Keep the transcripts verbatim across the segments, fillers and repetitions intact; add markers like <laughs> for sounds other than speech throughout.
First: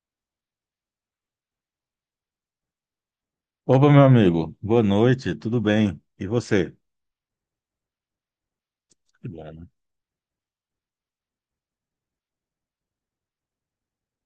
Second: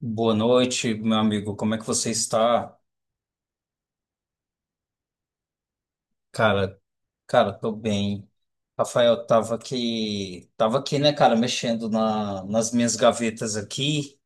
Boa noite, meu amigo. Como é que você está? Opa, meu amigo. Boa noite, tudo bem? E você? Cara, cara, tô bem. Rafael, Que bom, tava né? aqui, tava aqui, né, cara, mexendo na, nas minhas gavetas aqui,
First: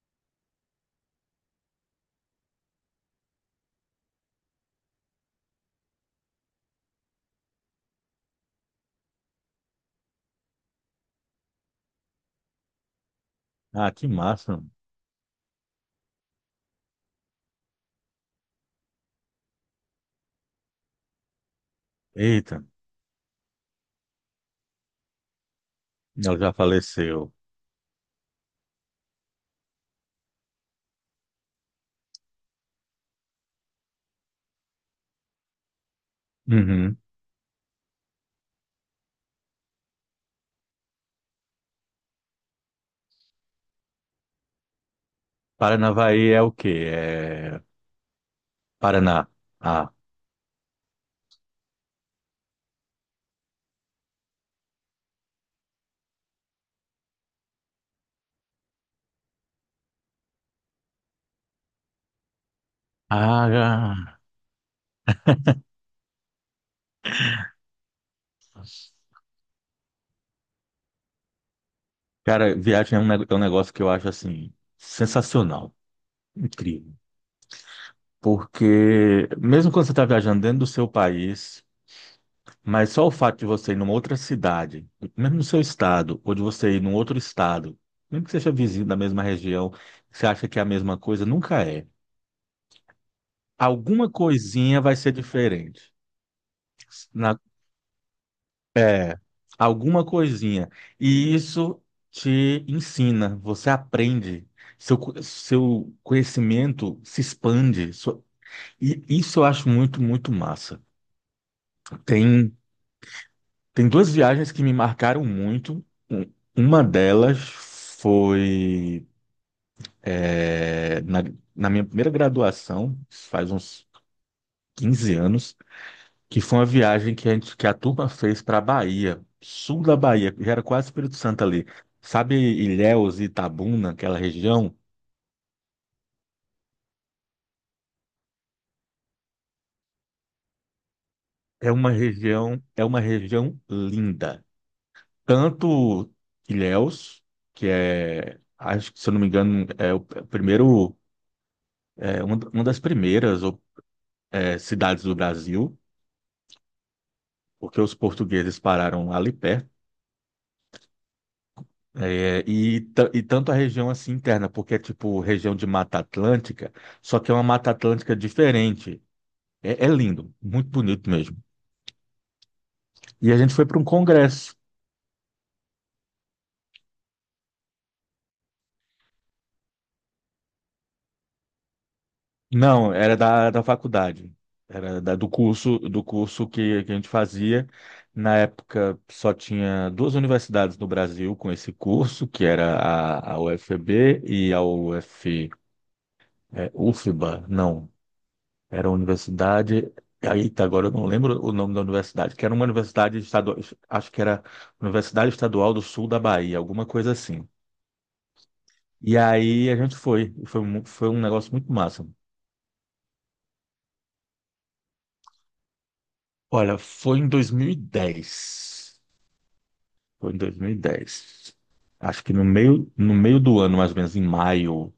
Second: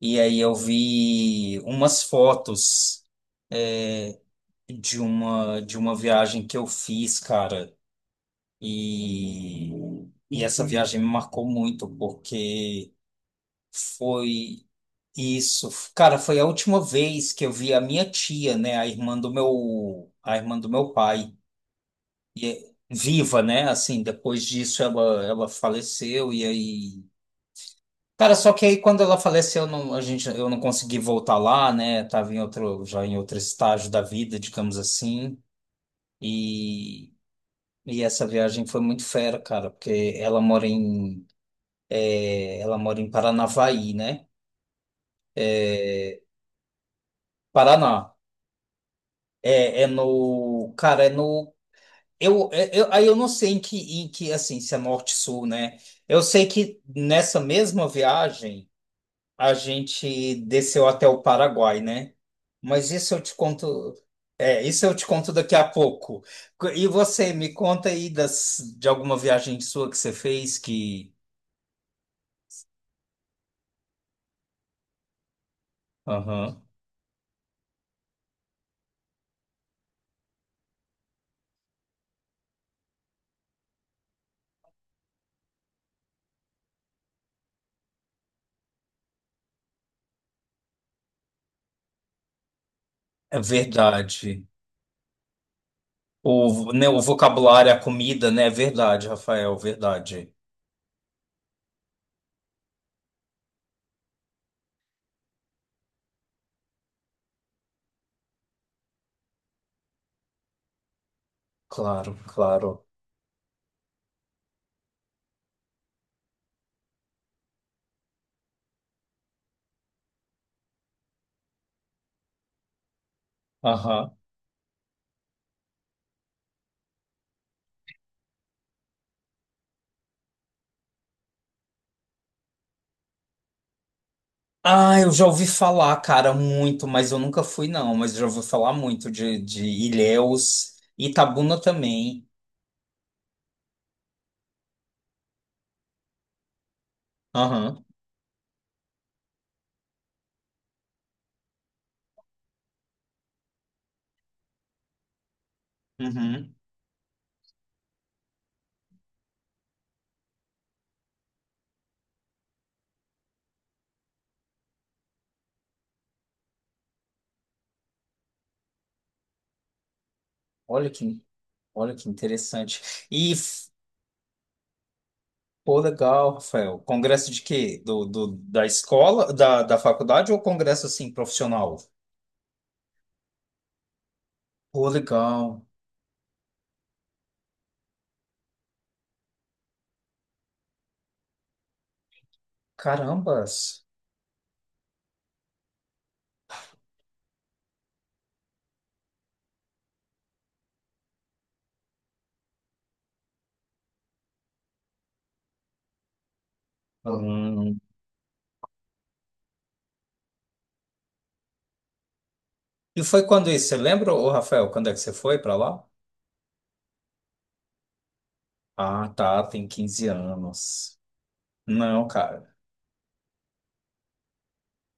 e aí eu vi umas fotos é, de uma de uma viagem que eu fiz, cara. E, e essa viagem me marcou muito porque Ah, que massa. foi isso, cara, foi a última vez que eu vi a minha tia, né, a irmã do meu a irmã do meu pai. e Eita, é- viva, né? Assim, depois disso ela, ela faleceu ela e já aí. faleceu. Cara, só que aí quando ela faleceu, eu não, a gente, eu não consegui voltar lá, né? Tava em outro, já em outro estágio da vida, digamos assim. Uhum. E, e essa viagem foi muito fera, cara, porque ela mora em, ela mora em Paranavaí, né? Paranavaí é o quê? É Paraná. Paraná. É, é Ah. no, cara, é no, eu, é- eu, aí eu não sei em que, em que, assim, se é norte-sul, né? Eu sei que nessa mesma viagem a gente desceu até o Paraguai, né? Mas isso eu te Ah, conto. É, isso eu te conto daqui a pouco. Co- E você, me conta aí das, de alguma viagem sua que você fez que. cara, viagem é um ne- é um negócio que eu acho assim sensacional, Aham. incrível. Porque mesmo quando você está viajando dentro do seu país, mas só o fato de você ir numa outra cidade, mesmo no seu estado, ou de você ir num outro estado, mesmo que seja vizinho da mesma região, você acha que é a mesma coisa? Nunca é. É Alguma verdade. coisinha vai ser diferente. O, né, o Na, vocabulário, a comida, né? É verdade, Rafael, Alguma verdade. coisinha. E isso te ensina, você aprende, seu, co- seu conhecimento se expande. Sua- e isso eu acho muito, muito massa. Claro, Tem, claro. tem duas viagens que me marcaram muito. Um- Uma delas foi, é, na, na minha primeira graduação, faz uns Aham. quinze anos, que foi uma viagem que a gente, que a turma fez para a Bahia, sul da Bahia, já era quase Espírito Santo ali. Sabe Ilhéus e Itabuna, aquela região? Ah, eu já ouvi falar, cara, muito, mas eu nunca fui, não. Mas já ouvi falar muito de, de Ilhéus, Itabuna É uma também. região, é uma região linda. Tanto Ilhéus, que Aham. é, acho que se eu não me engano, é o primeiro, é uma, uma das primeiras, é, cidades do Brasil, Uhum. porque os portugueses pararam ali perto. É, e, ta- e tanto a região assim interna, porque é tipo região de Mata Atlântica, só que é uma Mata Atlântica diferente. É, é lindo, muito Olha bonito que, mesmo. olha que interessante. E E, a gente foi f- para um congresso. Pô, legal, Rafael. Congresso de quê? Do, do, da escola, da, da faculdade ou congresso, assim, profissional? Não, era da, da faculdade, Pô, era da- do legal. curso do curso que, que a gente fazia. Na época só tinha duas universidades no Brasil com esse curso, que era a, a Carambas. U F B e a U F, é, UFBA, não. Era uma universidade. Aí, agora eu não lembro o nome da universidade, que era uma universidade estadual, acho que era Universidade Estadual do Sul da Bahia, alguma coisa assim. Hum. E aí a gente foi, e foi, mu- foi um negócio muito massa. E foi quando isso? Você lembra, ô, Rafael, quando é que você foi pra lá? Olha, foi em dois mil e dez. Ah, tá, tem quinze Foi em dois mil e anos. dez Não, Acho que no cara. meio, no meio do ano, mais ou menos, em maio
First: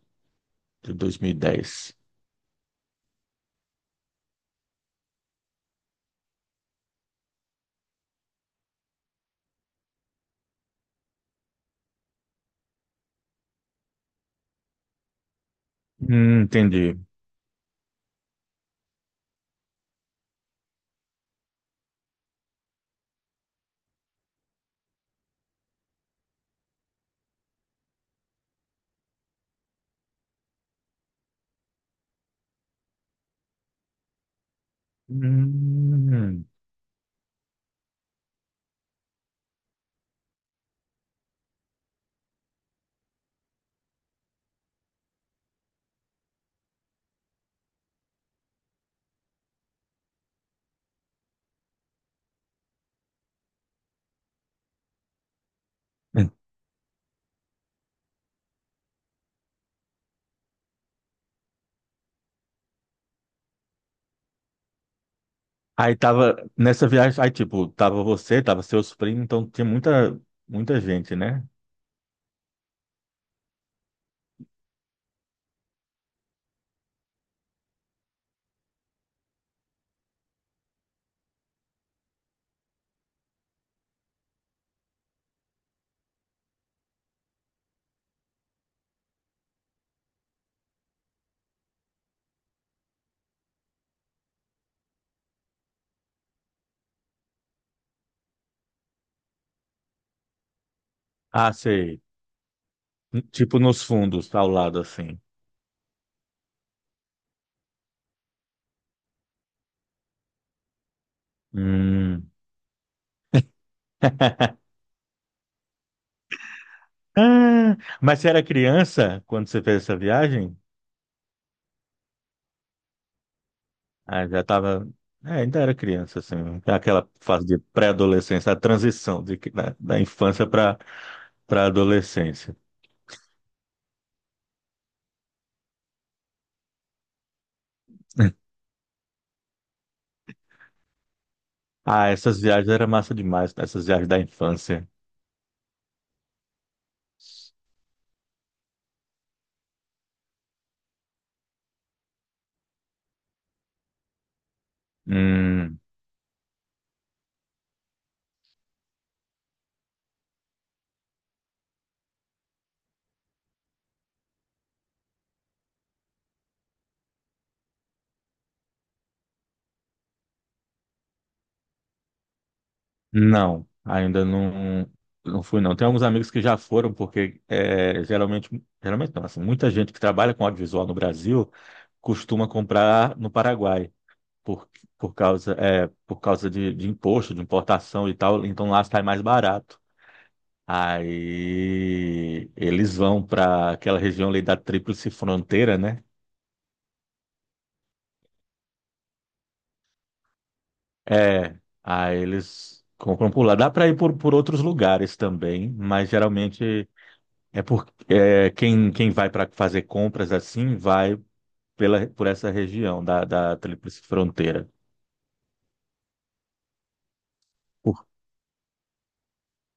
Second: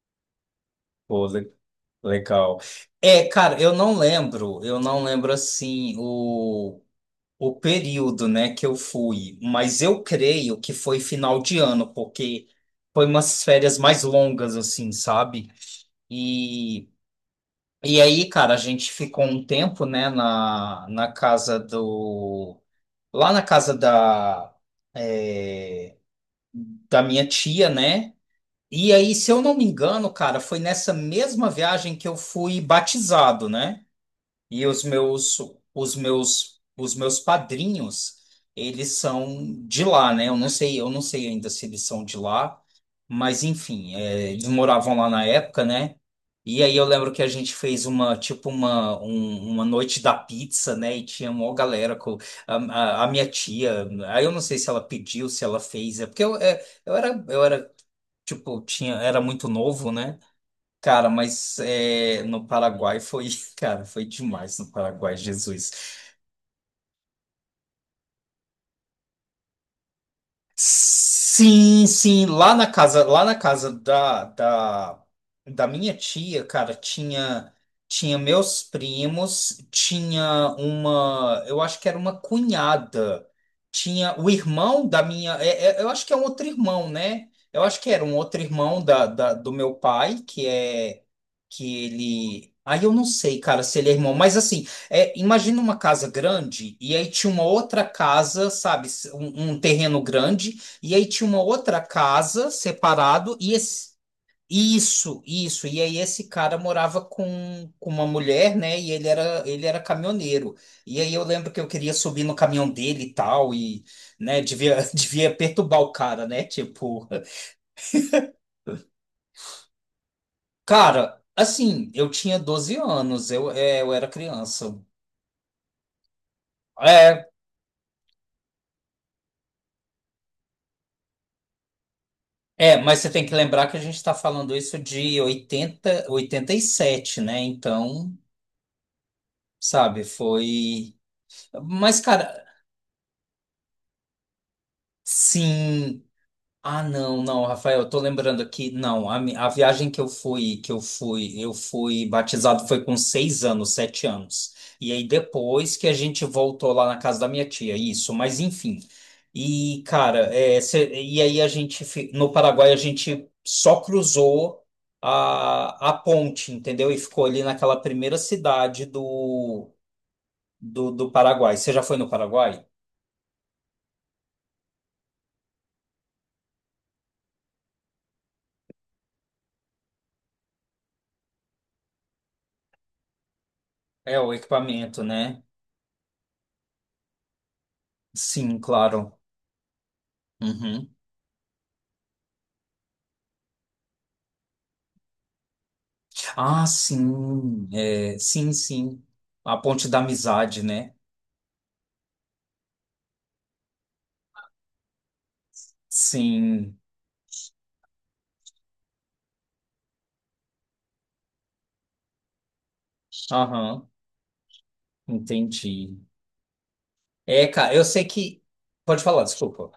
de Pô, le- dois mil e dez. legal. É, cara, eu não lembro. Eu não lembro, assim, o... o período, né, que eu fui, mas eu creio que foi final de ano, porque foi umas férias mais longas, assim, sabe? Hum, E, entendi. e aí, cara, a gente ficou um tempo, né, na, na casa do. Lá na casa da, é, da minha tia, né? E aí, se eu não me engano, cara, foi nessa mesma viagem que eu fui batizado, né? E os meus, os Hum. meus, os meus padrinhos, eles são de lá, né? Eu não sei, eu não sei ainda se eles são de lá, mas enfim, é, eles moravam lá na época, né? E aí eu lembro que a gente fez uma, tipo uma, um- uma noite da pizza, né? E tinha uma galera com a, a, a minha tia. Aí eu não sei se ela pediu, se ela fez, é porque eu, <laughs> é, eu era, eu era, tipo, tinha, era muito novo, né? Cara, mas é, no Paraguai foi, <laughs> cara, foi demais no Paraguai, Jesus. Aí tava, nessa viagem, aí tipo, tava você, tava seus primos, então tinha muita, muita gente, né? Sim, sim, lá na casa, lá na casa da, da, da minha tia, cara, tinha tinha meus primos, tinha uma, eu acho que era uma cunhada, tinha o irmão da minha, é- é- eu acho que é um outro irmão, né? Eu acho que era um outro irmão da, da- do meu pai, que é que ele, aí eu não sei, cara, se ele é irmão, mas assim. É, imagina uma casa grande e aí tinha uma outra casa, sabe, s- um, um terreno grande e aí tinha uma Ah, outra sei. casa separado e Tipo nos esse- fundos, ao lado, assim. isso, isso. E aí esse cara morava com, com uma mulher, né? E ele era ele era caminhoneiro. E aí eu lembro que eu queria subir Hum. no caminhão dele e tal e, né? <laughs> Devia <laughs> devia perturbar o cara, né? Tipo, Ah, mas você era criança quando você fez essa viagem? cara, assim, eu tinha doze anos, eu, é, eu era Ah, já criança. tava, é, ainda era criança, assim, aquela É, fase de pré-adolescência, a transição de, da, da infância para para adolescência. É, mas você tem que lembrar que a gente está falando isso de oitenta, oitenta e sete, né? Então, <laughs> sabe, foi. Mas, Ah, essas cara, viagens eram massa demais, essas viagens da infância. sim. Ah, não, não, Rafael, eu tô lembrando aqui, não, a, mi- a viagem que eu fui, que eu fui, eu fui batizado foi com seis anos, sete anos. E aí depois Hum. que a gente voltou lá na casa da minha tia, isso, mas enfim. E, cara, é, cê- e aí a gente, fi- no Paraguai, a gente só cruzou a, a ponte, entendeu? E ficou ali naquela primeira cidade do, do, do Paraguai. Você já foi no Paraguai? Não, ainda não, não fui não. Tem alguns amigos que já foram, porque é, geralmente, geralmente não, assim, muita gente que trabalha com audiovisual no Brasil costuma comprar no Paraguai, É, o por, equipamento, por né? causa, é, por causa de, de imposto, de importação e tal, Sim, então lá sai claro. mais barato. Uhum. Aí eles vão para aquela região ali da Tríplice Fronteira, né? Ah, sim, é, sim, sim. A ponte da amizade, né? É, aí eles compram por lá. Dá para ir por, por outros lugares também, mas Sim, geralmente. É porque é, quem, quem vai para fazer compras assim vai pela, por essa região da, da aham, Tríplice Fronteira. entendi. É, cara, eu sei Por- que. Pode falar, desculpa.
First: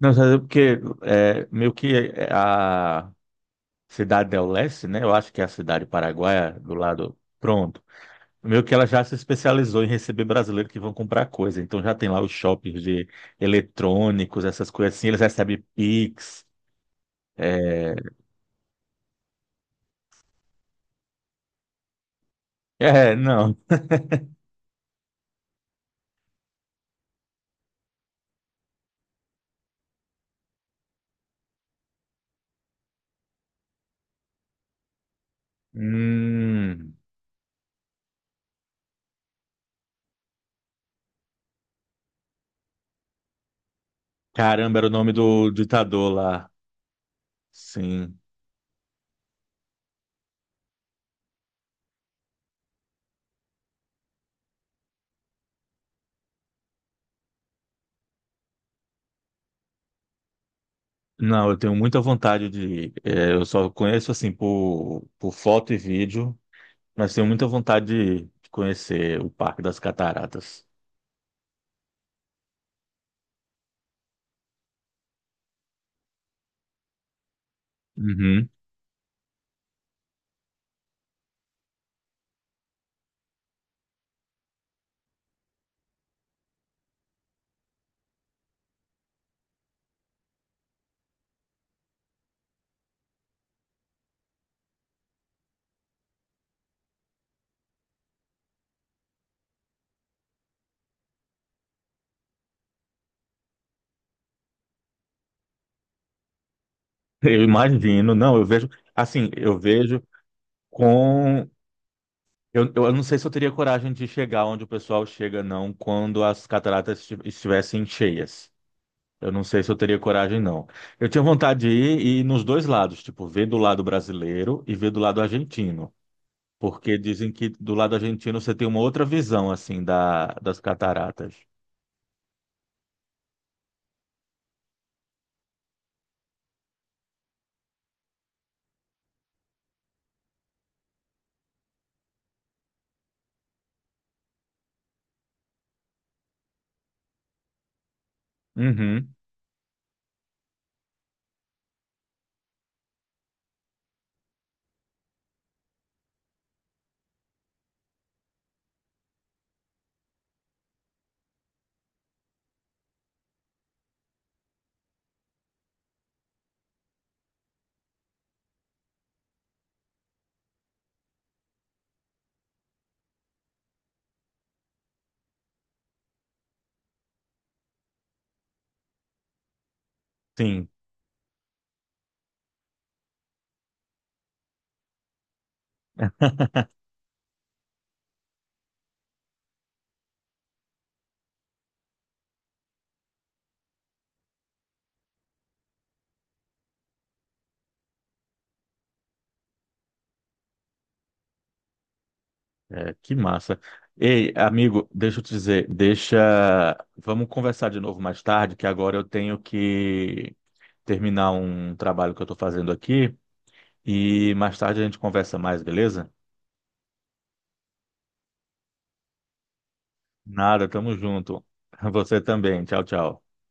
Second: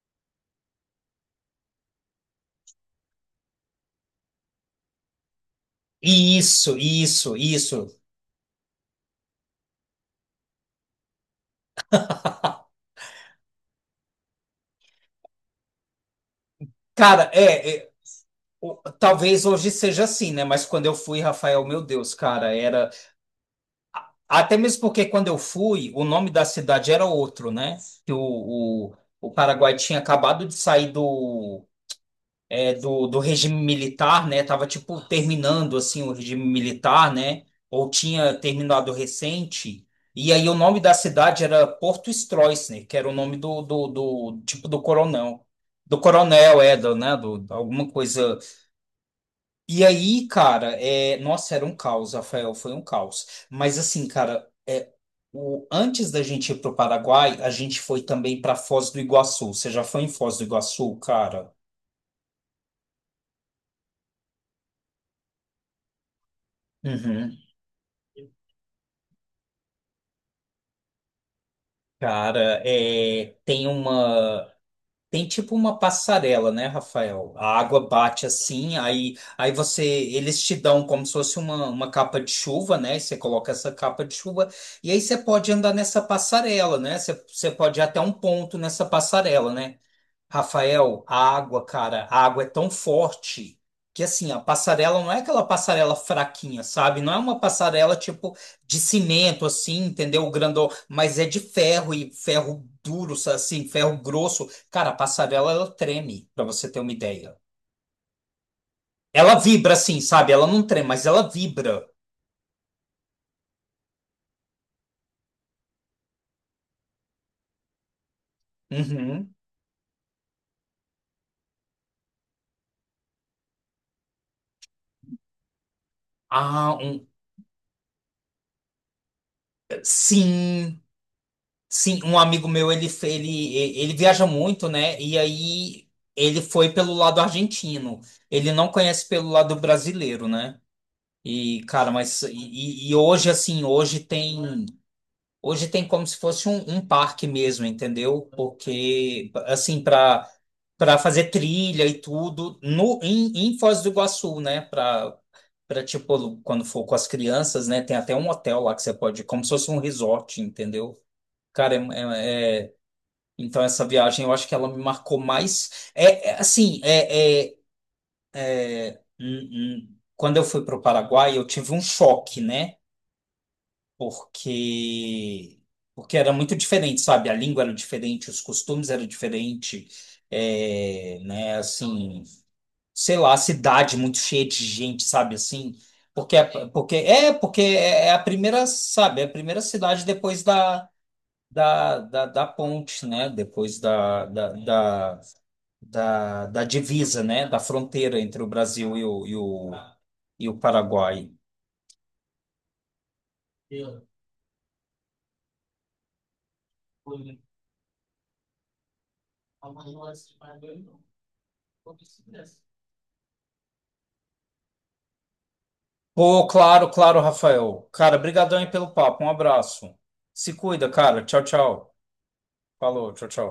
Não, sabe porque é, meio que é, a cidade del Leste, né? Eu acho que é a cidade paraguaia do Isso, lado. isso, Pronto. isso. Meio que ela já se especializou em receber brasileiros que vão comprar coisa. Então já tem lá os shoppings de eletrônicos, essas coisas assim. Eles recebem Pix. Cara, é, é, É, o- talvez hoje seja assim, né? Mas quando eu fui, Rafael, meu Deus, cara, era. é não. Até mesmo porque quando eu fui, o nome da cidade era outro, né? Que o, o, o Paraguai tinha acabado de sair do, é, do, do regime militar, né? Tava tipo terminando assim o regime Hum, militar, né? Ou tinha terminado recente. E aí o nome da cidade era Porto Stroessner, que era o nome do, do, do tipo caramba, do era o nome coronel. do Do ditador lá. coronel, é, do, né? Do, alguma Sim. coisa. E aí, cara, é, nossa, era um caos, Rafael, foi um caos. Mas assim, cara, é, o, antes da gente ir pro Paraguai, a gente foi também para Foz do Iguaçu. Você já foi em Foz do Iguaçu, cara? Não, eu tenho muita vontade de. É, eu só conheço assim por, por foto e vídeo, mas tenho Uhum. muita vontade de, de conhecer o Parque das Cataratas. Cara, é, tem uma. Tem tipo uma passarela, né, Rafael? A água bate Uhum. assim, aí, aí você. Eles te dão como se fosse uma, uma capa de chuva, né? Você coloca essa capa de chuva, e aí você pode andar nessa passarela, né? Você, você pode ir até um ponto nessa passarela, né? Rafael, a água, cara, a água é tão forte que assim, a passarela não é aquela passarela fraquinha, sabe? Não é uma passarela tipo de cimento assim, entendeu? Grandão, mas é de ferro e ferro duro, sa- assim, ferro grosso. Cara, a passarela ela treme, pra você ter uma ideia. Eu imagino, não, eu vejo. Assim, Ela eu vibra assim, vejo sabe? Ela não treme, mas ela com. vibra. Eu, eu não sei se eu teria coragem de chegar onde o pessoal chega, não, quando as cataratas esti- estivessem cheias. Eu Uhum. não sei se eu teria coragem, não. Eu tinha vontade de ir, e ir nos dois lados, tipo, ver do lado brasileiro e ver do lado argentino. Ah, Porque um... dizem que do lado argentino você tem uma outra visão, assim, da, das sim. cataratas. Sim, um amigo meu, ele, fe- ele, ele viaja muito, né? E aí ele foi pelo lado argentino. Ele não conhece pelo lado brasileiro, né? E, cara, mas. E, e hoje, assim, hoje tem. Hoje tem como se fosse um, um parque mesmo, entendeu? Uhum, Porque, assim, para para fazer trilha e tudo, no, em, em Foz do Iguaçu, né? Para, para, tipo, quando for com as crianças, né? Tem até um hotel lá que você pode. Como se fosse um resort, entendeu? Cara, é, é, então, essa viagem eu acho que ela me marcou mais. É, é, assim, é, é, hum, hum, quando eu fui para o Paraguai, eu tive um choque, né? Porque, porque era muito diferente, sabe? A língua era diferente, os costumes eram diferentes, sim, é, né? Assim, sei lá, a cidade muito cheia de gente, sabe? Assim, porque, <laughs> porque é porque é é a primeira, sabe? É a primeira cidade depois da, da, da, da ponte, né? Depois da, da, da da, da divisa, né? Da fronteira entre o Brasil e o, e o, e o Paraguai. é, que massa. Ei, amigo, deixa eu te dizer, deixa. Vamos conversar de novo mais tarde, que agora eu tenho que terminar um trabalho que eu estou fazendo aqui e mais tarde a gente conversa mais, beleza? Pô, claro, claro, Rafael. Cara, brigadão aí pelo papo. Um abraço. Se Nada, cuida, tamo cara. Tchau, junto. <laughs> tchau. Você também. Tchau, Falou, tchau. tchau, tchau.